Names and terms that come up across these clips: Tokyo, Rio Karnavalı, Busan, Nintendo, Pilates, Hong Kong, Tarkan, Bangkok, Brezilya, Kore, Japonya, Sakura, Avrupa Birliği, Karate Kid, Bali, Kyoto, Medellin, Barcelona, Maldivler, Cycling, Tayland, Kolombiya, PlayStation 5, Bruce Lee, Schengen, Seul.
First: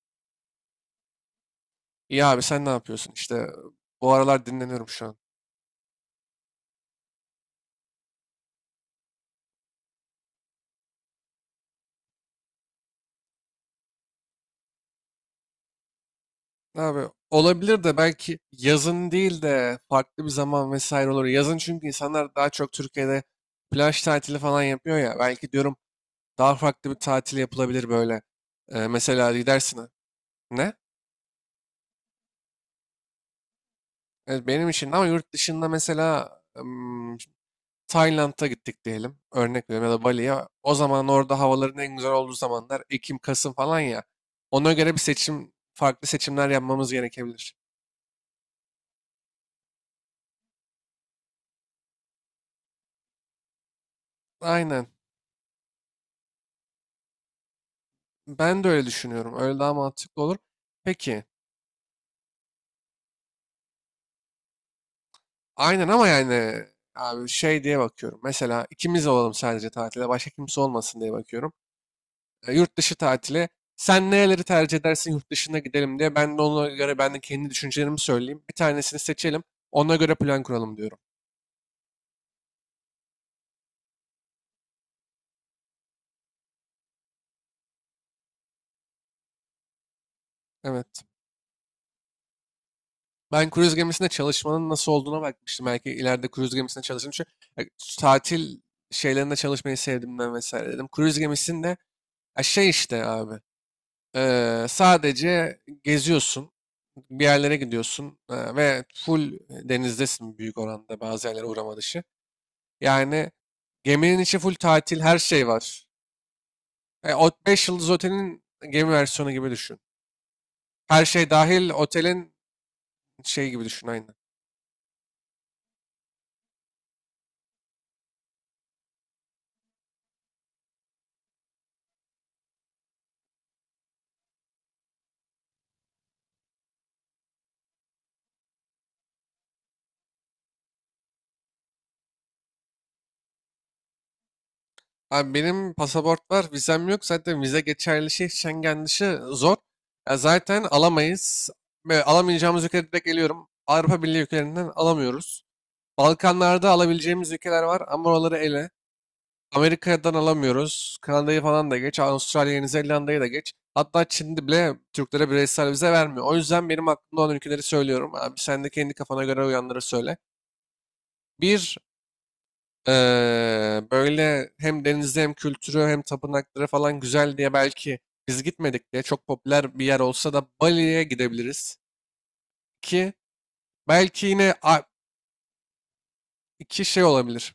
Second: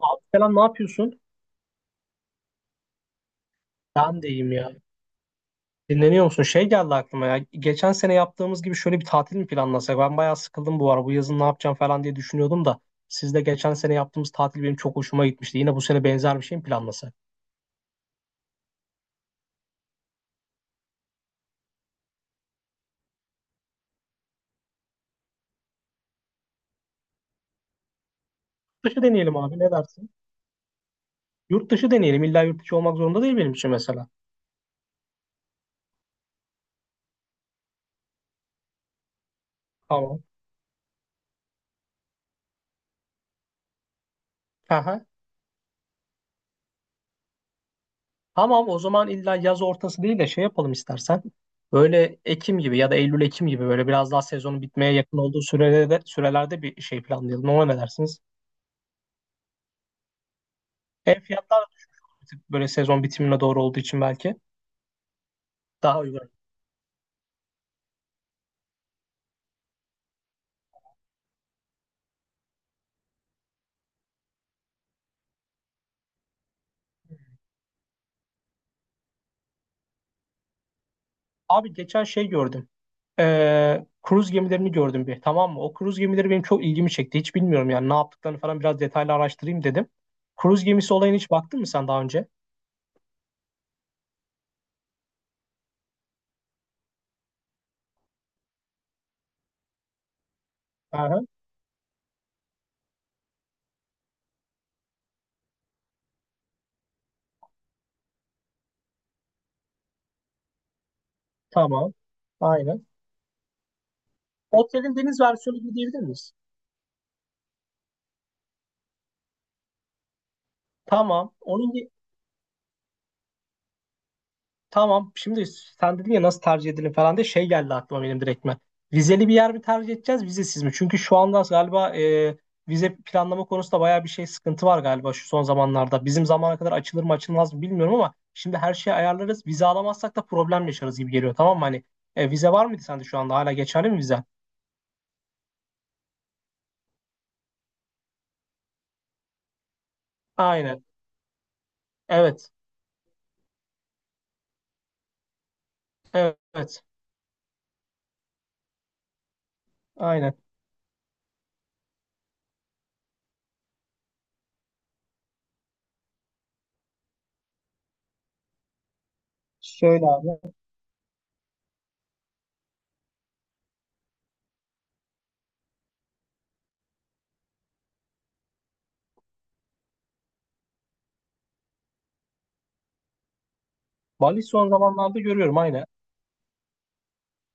Abi falan ne yapıyorsun? İyi abi sen ne yapıyorsun? İşte bu Ben de aralar iyiyim ya. dinleniyorum şu an. Dinleniyor musun? Şey geldi aklıma ya. Geçen sene yaptığımız gibi şöyle bir tatil mi planlasak? Ben bayağı sıkıldım bu ara. Bu yazın ne yapacağım falan diye düşünüyordum da. Siz de geçen sene yaptığımız tatil benim çok hoşuma gitmişti. Yine bu sene benzer bir şey mi Abi planlasak? olabilir de belki yazın değil de farklı bir zaman vesaire olur. Yazın çünkü insanlar daha çok Türkiye'de plaj tatili falan yapıyor ya. Belki diyorum daha farklı bir tatil yapılabilir böyle. Yurt dışı deneyelim Mesela abi ne gidersin. dersin? Ne? Yurt dışı deneyelim. İlla yurt dışı olmak zorunda değil benim için mesela. Evet, benim için ama yurt dışında mesela ım, Tayland'a gittik diyelim. Örnek veriyorum ya da Tamam. Bali'ye. O zaman orada havaların en güzel olduğu zamanlar Ekim, Kasım falan ya. Ona göre bir Aha. seçim, farklı seçimler yapmamız gerekebilir. Tamam, o zaman illa yaz ortası değil de şey yapalım istersen. Böyle Ekim gibi ya da Eylül Ekim gibi böyle biraz daha sezonun Aynen. bitmeye yakın olduğu sürelerde bir şey planlayalım. Ona ne dersiniz? Ben de öyle düşünüyorum. Öyle daha mantıklı olur. Hem Peki. fiyatlar da bir tık böyle sezon bitimine doğru olduğu için belki Aynen daha ama uygun. yani abi şey diye bakıyorum. Mesela ikimiz olalım sadece tatile. Başka kimse olmasın diye bakıyorum. Yurt dışı tatili. Sen nereleri tercih edersin yurt dışına gidelim diye. Ben de ona göre ben de kendi düşüncelerimi söyleyeyim. Bir tanesini seçelim. Ona göre plan kuralım diyorum. Abi geçen şey gördüm. Kruz gemilerini gördüm bir. Tamam mı? O kruz gemileri benim çok ilgimi çekti. Hiç bilmiyorum yani ne yaptıklarını falan biraz detaylı araştırayım dedim. Kruz gemisi Evet. olayına hiç baktın mı sen daha önce? Ben kruz gemisinde çalışmanın nasıl olduğuna bakmıştım. Belki ileride kruz gemisinde çalışırım. Çünkü e, tatil şeylerinde çalışmayı sevdiğimden vesaire dedim. Kruz Aha, gemisinde ya şey işte abi. Sadece geziyorsun, bir yerlere gidiyorsun ve full denizdesin büyük oranda bazı yerlere uğrama tamam. dışı. Aynen. Yani geminin içi full Otelin tatil, her deniz şey versiyonu gibi var. diyebilir miyiz? O 5 yıldız otelin gemi versiyonu gibi düşün. Her şey Tamam. dahil otelin şey gibi düşün aynı. Tamam. Şimdi sen dedin ya nasıl tercih edelim falan diye şey geldi aklıma benim direktmen. Vizeli bir yer mi tercih edeceğiz, vizesiz mi? Çünkü şu anda galiba vize planlama konusunda bayağı bir şey sıkıntı var galiba şu son zamanlarda. Bizim zamana kadar açılır mı açılmaz mı bilmiyorum ama şimdi her şeyi ayarlarız. Vize alamazsak da problem yaşarız gibi geliyor. Tamam mı? Hani vize var mıydı sende şu anda? Hala geçerli mi vize? Abi benim pasaport var, vizem yok. Zaten vize geçerli şey Schengen dışı zor. Ya zaten Aynen. alamayız. Ve Evet. alamayacağımız ülkeye direkt geliyorum. Avrupa Birliği ülkelerinden alamıyoruz. Evet. Balkanlarda Evet. alabileceğimiz ülkeler var ama oraları ele. Amerika'dan Aynen. alamıyoruz. Kanada'yı falan da geç. Avustralya, Yeni Zelanda'yı da geç. Hatta Çin'de bile Türklere bireysel vize vermiyor. O yüzden benim aklımda olan ülkeleri söylüyorum. Abi sen de kendi kafana göre uyanları Şöyle söyle. abi. Bir, böyle hem denizi hem kültürü hem tapınakları falan güzel diye belki biz gitmedik diye çok popüler bir yer olsa da Bali'ye gidebiliriz. İki, belki Bali yine son zamanlarda görüyorum aynen. iki şey olabilir.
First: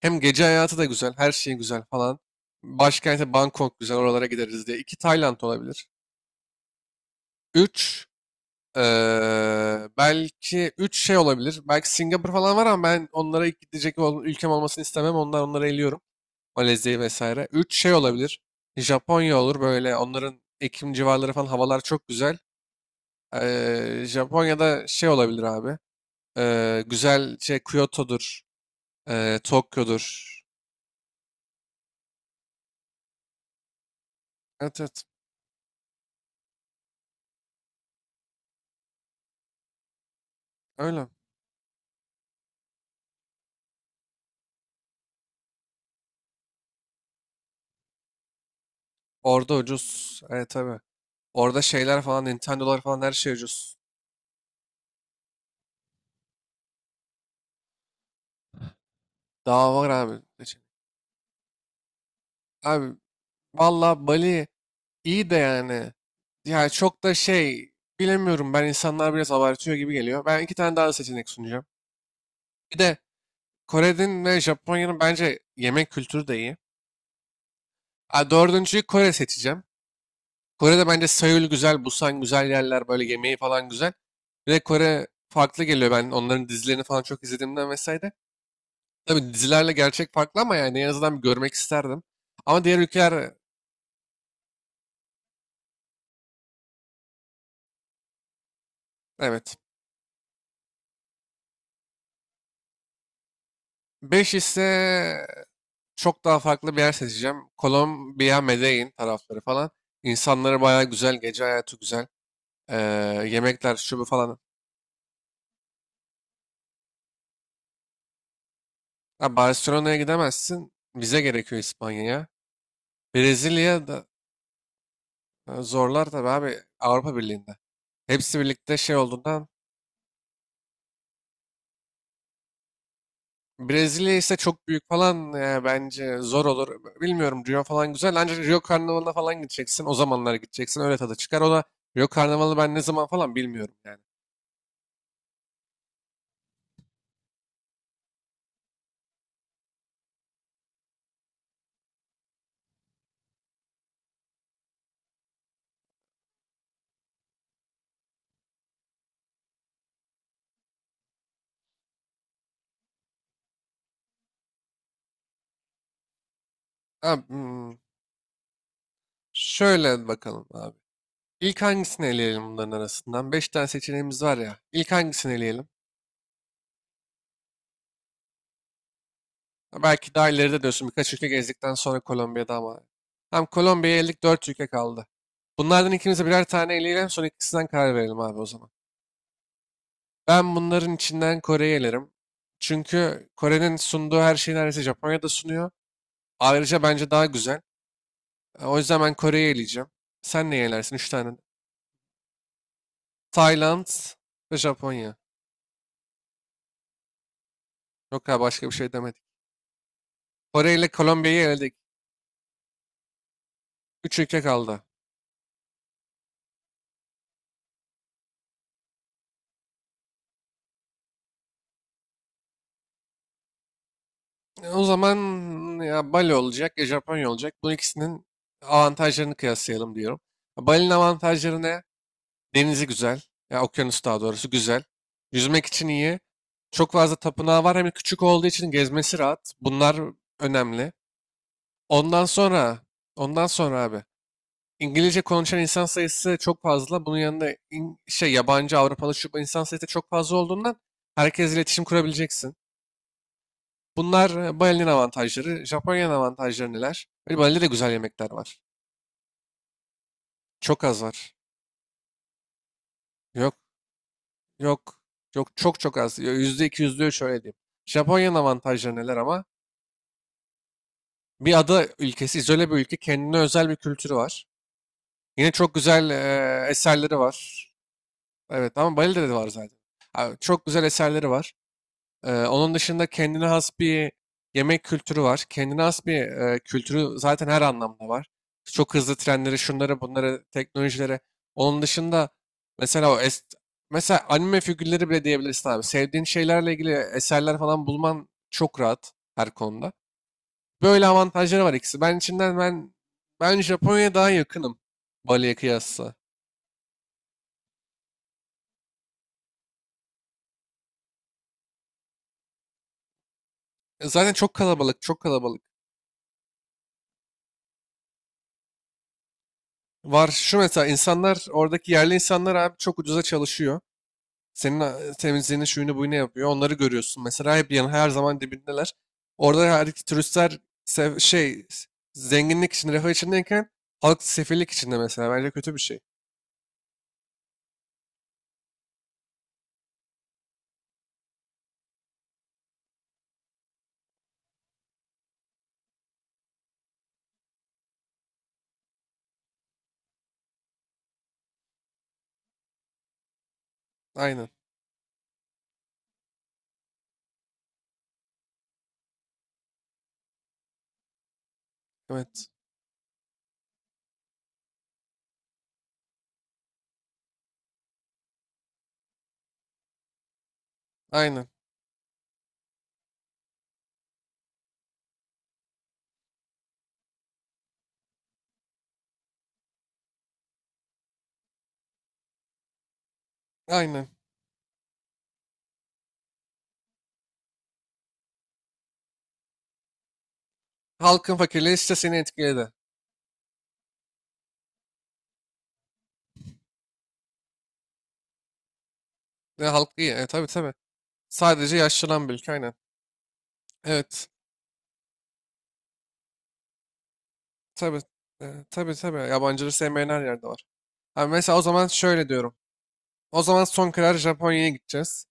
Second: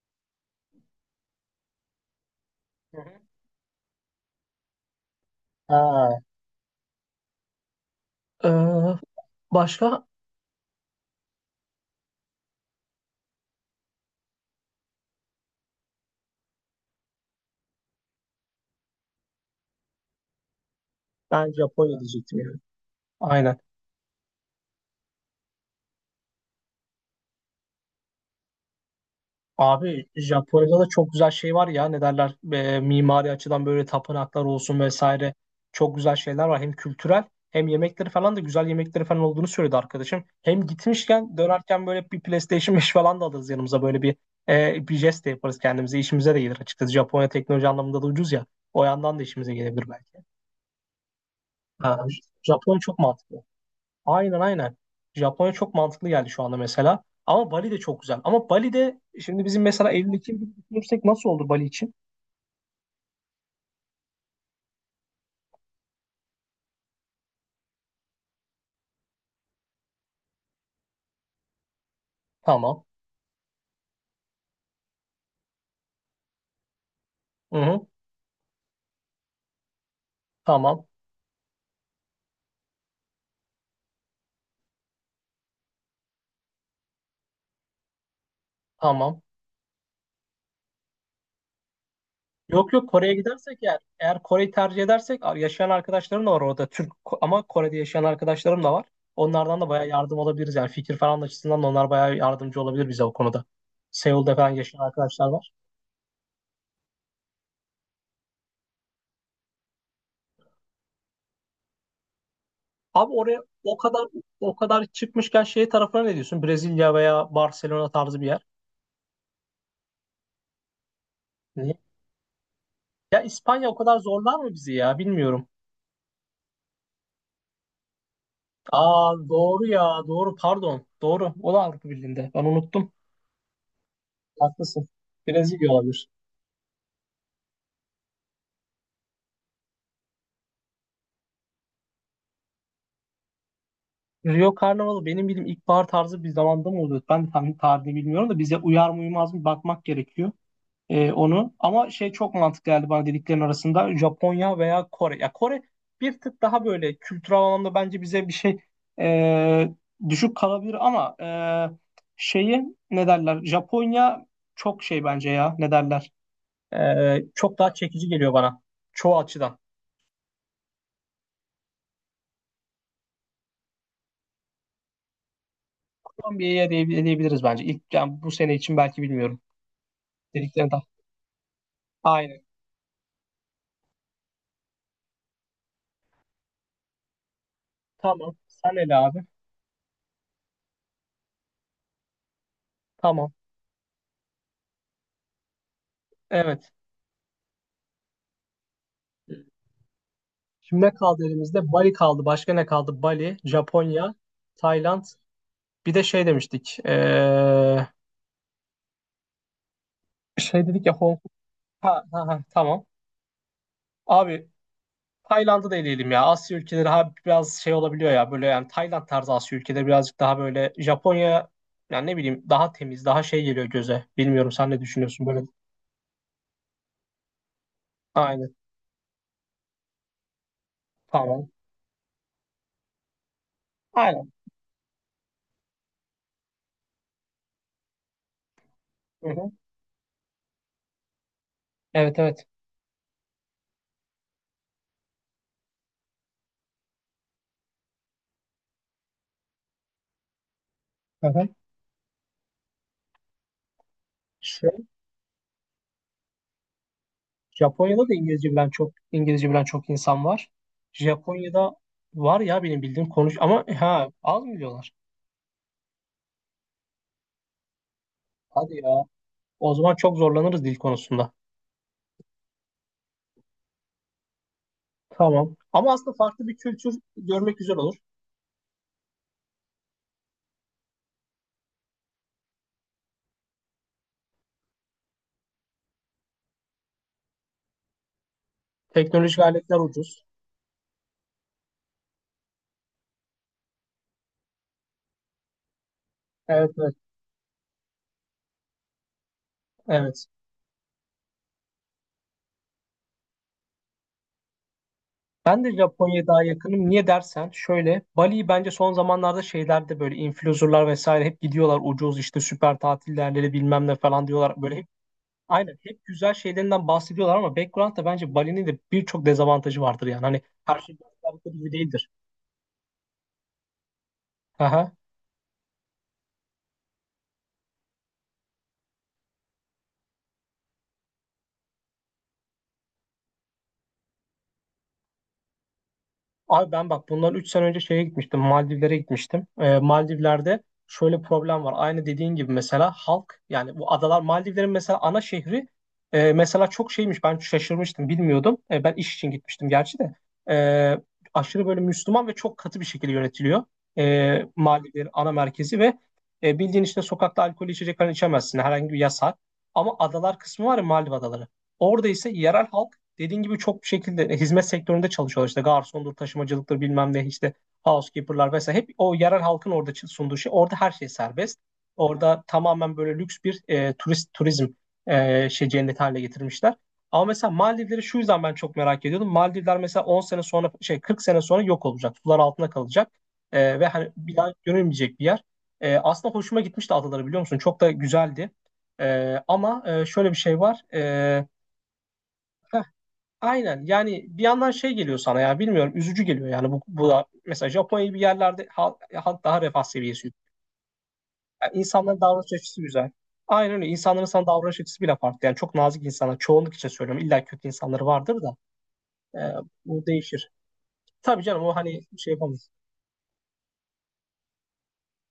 Hem gece hayatı da güzel, her şey güzel falan. Hı hı. Başkenti Bangkok güzel, oralara gideriz diye. İki Tayland olabilir. Ha. Üç, Ee, Başka? belki üç şey olabilir. Belki Singapur falan var ama ben onlara ilk gidecek ülkem olmasını istemem. Onlar onları eliyorum. Malezya'yı vesaire. Üç şey olabilir. Japonya olur böyle. Onların Ekim civarları falan Ben havalar Japonya çok güzel. diyecektim. Aynen. Japonya'da şey olabilir abi. Güzel şey Kyoto'dur. Abi Tokyo'dur. Japonya'da da çok güzel şey var ya ne derler, mimari açıdan böyle tapınaklar Evet, olsun evet, vesaire çok güzel şeyler var, hem kültürel hem yemekleri falan da güzel, yemekleri falan olduğunu söyledi arkadaşım. Hem öyle. gitmişken dönerken böyle bir PlayStation 5 falan da alırız yanımıza, böyle bir bir jest de yaparız kendimize, işimize de gelir açıkçası. Japonya teknoloji anlamında da ucuz ya, o yandan da Orada işimize gelebilir ucuz. belki. Evet, tabii. Orada şeyler Ha, falan, Nintendo'lar Japonya çok falan her şey mantıklı. ucuz. Aynen, aynen. Japonya çok mantıklı geldi şu anda mesela. Ama Bali de çok güzel. Ama Bali'de şimdi bizim Daha var mesela Eylül abi. Ekim gibi düşünürsek nasıl olur Bali için? Abi valla Bali iyi de yani. Yani çok da şey bilemiyorum, ben insanlar biraz abartıyor gibi geliyor. Ben iki tane daha seçenek sunacağım. Bir Tamam. de Kore'nin ve Japonya'nın bence yemek kültürü de iyi. Hı hı. Ha, dördüncüyü Kore seçeceğim. Tamam. Kore'de bence Seul güzel, Busan güzel yerler böyle yemeği falan güzel. Bir de Kore farklı geliyor, ben onların dizilerini falan çok izlediğimden vesaire. Tamam. Tabii dizilerle gerçek farklı ama yani en azından bir görmek isterdim. Ama Yok diğer yok, Kore'ye ülkeler gidersek eğer Kore'yi tercih edersek yaşayan arkadaşlarım da var orada, ama Kore'de yaşayan arkadaşlarım da var. evet. Onlardan da bayağı yardım alabiliriz yani, fikir falan açısından da onlar bayağı yardımcı olabilir bize o konuda. Beş Seul'de falan yaşayan ise arkadaşlar var. çok daha farklı bir yer seçeceğim. Kolombiya, Medellin tarafları falan. İnsanları bayağı güzel, gece hayatı güzel. Ee, Abi oraya Yemekler, şu bu falan. o kadar çıkmışken şey tarafına ne diyorsun? Brezilya veya Barcelona tarzı bir yer. Ha, Barcelona'ya gidemezsin. Vize gerekiyor Niye? İspanya'ya. Ya İspanya o Brezilya kadar da zorlar mı bizi ya? Bilmiyorum. Zorlar tabii abi Avrupa Birliği'nde. Hepsi birlikte şey Aa olduğundan doğru ya. Doğru, pardon. Doğru. O da Avrupa Birliği'nde. Ben unuttum. Brezilya ise çok büyük Haklısın. falan Brezilya olabilir. bence zor olur. Bilmiyorum, Rio falan güzel ancak Rio Karnavalı'na falan gideceksin. O zamanlar gideceksin, öyle tadı çıkar. O da Rio Karnavalı ben ne zaman falan bilmiyorum yani. Rio Karnavalı benim bildiğim ilkbahar tarzı bir zamanda mı oluyor? Ben tam tarihini bilmiyorum da bize uyar mı uymaz mı bakmak gerekiyor. Onu. Ama şey çok mantıklı geldi bana dediklerin arasında, Japonya veya Kore. Ya Kore bir tık daha böyle kültürel anlamda bence bize bir şey e, düşük kalabilir ama şeyi, ne derler? Japonya çok şey bence ya, ne derler? Abi, Çok daha çekici geliyor bana çoğu açıdan. şöyle bakalım abi. İlk hangisini eleyelim bunların arasından? Beş tane seçeneğimiz var ya. İlk hangisini eleyelim? Kolombiya'ya diyebiliriz bence. İlk yani bu sene için, belki bilmiyorum Ha, belki daha ileride dediklerini daha. diyorsun, birkaç ülke gezdikten sonra Aynen. Kolombiya'da ama. Tam Kolombiya'ya eldik, dört ülke kaldı. Bunlardan ikimize birer tane eleyelim, sonra ikisinden karar verelim Tamam. abi o zaman. Sen ele abi. Ben bunların içinden Kore'yi elerim. Çünkü Tamam. Kore'nin sunduğu her şeyi neredeyse Japonya da sunuyor. Evet. Ayrıca bence daha güzel. O yüzden ben Kore'yi eleyeceğim. Sen neyi Şimdi ne elersin? Üç kaldı tane. elimizde? Bali kaldı. Başka ne kaldı? Bali, Tayland Japonya, ve Tayland. Japonya. Bir de şey demiştik. Yok ya, başka bir şey demedik. Şey Kore dedik ile ya, Hong Kong. Kolombiya'yı eledik. Ha, ha, ha, tamam. Üç ülke Abi kaldı. Tayland'ı da eleyelim ya. Asya ülkeleri ha, biraz şey olabiliyor ya. Böyle yani Tayland tarzı Asya ülkeleri birazcık daha böyle, Japonya yani ne bileyim daha temiz, daha şey geliyor göze. Bilmiyorum, E, sen ne O zaman düşünüyorsun böyle? ya Bali olacak ya Japonya olacak. Bu ikisinin Aynen. avantajlarını kıyaslayalım diyorum. Bali'nin Tamam. avantajları ne? Denizi güzel. Ya okyanus daha Aynen. doğrusu güzel. Yüzmek için iyi. Çok fazla tapınağı var. Hem küçük olduğu için gezmesi Hı rahat. hı. Bunlar önemli. Evet, Ondan evet. sonra, ondan sonra abi. İngilizce konuşan insan sayısı çok fazla. Bunun yanında şey yabancı Avrupalı şu bu insan sayısı da çok fazla olduğundan Hı hı. herkes iletişim kurabileceksin. Bunlar Bali'nin avantajları. Japonya'nın avantajları neler? Böyle Bali'de de güzel Japonya'da da yemekler var. İngilizce bilen çok insan var. Çok az var. Japonya'da var ya benim bildiğim, konuş Yok, ama ha, az mı biliyorlar? yok. Yok, çok çok az. %2, %3 öyle diyeyim. Japonya'nın Hadi avantajları ya. neler ama? O zaman çok zorlanırız dil konusunda. Bir ada ülkesi, izole bir ülke. Kendine özel bir kültürü var. Yine Tamam. çok Ama güzel aslında farklı bir kültür eserleri görmek var. güzel olur. Evet ama Bali'de de var zaten. Abi, çok güzel eserleri var. Onun dışında kendine has bir yemek kültürü var. Kendine has bir kültürü zaten her anlamda var. Çok hızlı Teknolojik trenleri, aletler şunları, ucuz. bunları, teknolojilere. Onun dışında mesela o mesela anime figürleri bile diyebilirsin abi. Sevdiğin Evet, şeylerle ilgili evet, eserler falan bulman çok rahat her konuda. evet. Böyle avantajları var ikisi. Ben içinden ben Japonya'ya daha yakınım Bali'ye Ben de kıyasla. Japonya'ya daha yakınım. Niye dersen, şöyle, Bali'yi bence son zamanlarda şeylerde böyle influencerlar vesaire hep gidiyorlar, ucuz işte, süper tatil yerleri bilmem ne falan Zaten çok diyorlar. Böyle kalabalık, çok kalabalık. aynen hep güzel şeylerinden bahsediyorlar ama background'da bence Bali'nin de birçok dezavantajı vardır yani. Var Hani şu her mesela, şey insanlar gösterdiği gibi oradaki değildir. yerli insanlar abi çok ucuza çalışıyor. Senin Aha. Temizliğini şuyunu buyunu yapıyor. Onları görüyorsun. Mesela hep her zaman dibindeler. Orada her iki turistler şey zenginlik için refah içindeyken halk sefillik içinde mesela. Bence kötü bir şey. Abi ben bak, bundan 3 sene önce şeye gitmiştim. Maldivlere gitmiştim. Maldivler'de şöyle problem var. Aynı dediğin gibi mesela halk, yani bu adalar, Maldivlerin mesela ana şehri mesela çok şeymiş. Ben şaşırmıştım, bilmiyordum. Ben iş için gitmiştim gerçi de. E, Aşırı böyle Müslüman ve çok katı bir şekilde yönetiliyor. Aynen. Maldivlerin ana merkezi ve bildiğin işte sokakta alkol içecek falan içemezsin. Herhangi bir yasak. Ama adalar kısmı var ya, Maldiv adaları. Orada ise Evet. yerel halk dediğin gibi çok bir şekilde hizmet sektöründe çalışıyorlar. İşte garsondur, taşımacılıktır, bilmem ne, işte housekeeper'lar vesaire. Hep o yerel halkın orada sunduğu şey. Orada her şey Aynen. serbest. Orada tamamen böyle lüks bir turist, turizm şey cenneti haline getirmişler. Ama mesela Maldivleri şu yüzden ben çok merak ediyordum. Maldivler mesela 10 sene sonra şey, 40 sene sonra yok olacak. Sular altında kalacak. Ve Aynen. hani bir daha görülmeyecek bir yer. Aslında hoşuma gitmişti adaları, biliyor musun? Çok da güzeldi. Ama şöyle bir şey var. Halkın fakirliği işte seni etkiledi. heh, Aynen yani, bir yandan şey geliyor sana ya, bilmiyorum, üzücü geliyor yani. Bu da mesela Japonya gibi yerlerde halk daha, Ve refah halk iyi. Seviyesi Tabii, yüksek. tabii. Yani Sadece insanların yaşlanan bir ülke. davranış Aynen. açısı güzel. Aynen öyle, insanların Evet. sana davranış açısı bile farklı yani, çok nazik insanlar, çoğunluk için söylüyorum, illa kötü Tabii. insanları vardır da Tabii, tabii. e, Yabancıları bu sevmeyen her yerde değişir. var. Ha, Tabii mesela o canım, o zaman hani şöyle şey diyorum. yapamayız. O zaman son karar Japonya'ya gideceğiz.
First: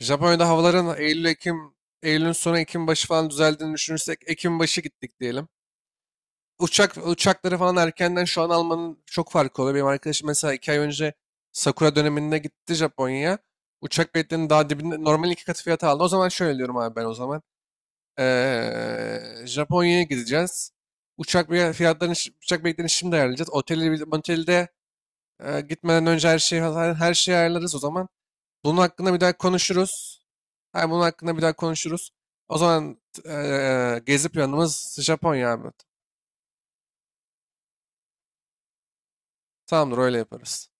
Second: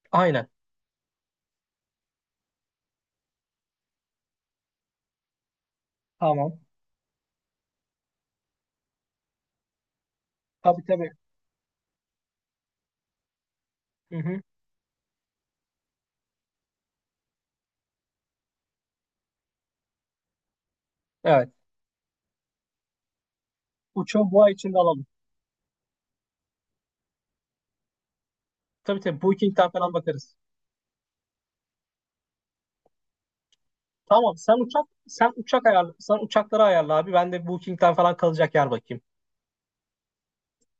Japonya'da Aynen, havaların Eylül, Ekim, Eylül'ün sonu Ekim başı falan düzeldiğini düşünürsek Ekim başı gittik diyelim. tamam, Uçakları falan erkenden şu an almanın çok farkı oluyor. Benim arkadaşım mesela 2 ay tabii tabii, önce Sakura döneminde gitti Japonya'ya. Uçak hı hı. biletlerinin daha dibinde normal iki katı fiyata aldı. O zaman şöyle diyorum abi ben o zaman. Ee, Japonya'ya gideceğiz. Uçak Evet, bilet- fiyatlarını, şi- uçak biletlerini şimdi ayarlayacağız. Oteli, uçağı bu ay otelde içinde alalım. Gitmeden önce her şeyi ayarlarız o zaman. Bunun Tabii hakkında bir tabii, daha Booking'den falan konuşuruz. bakarız. Hayır, bunun hakkında bir daha konuşuruz. O zaman gezi Tamam, planımız sen Japonya uçak abi. ayarla, sen uçakları ayarla abi, ben de Booking'den falan kalacak yer bakayım. Tamamdır, öyle yaparız.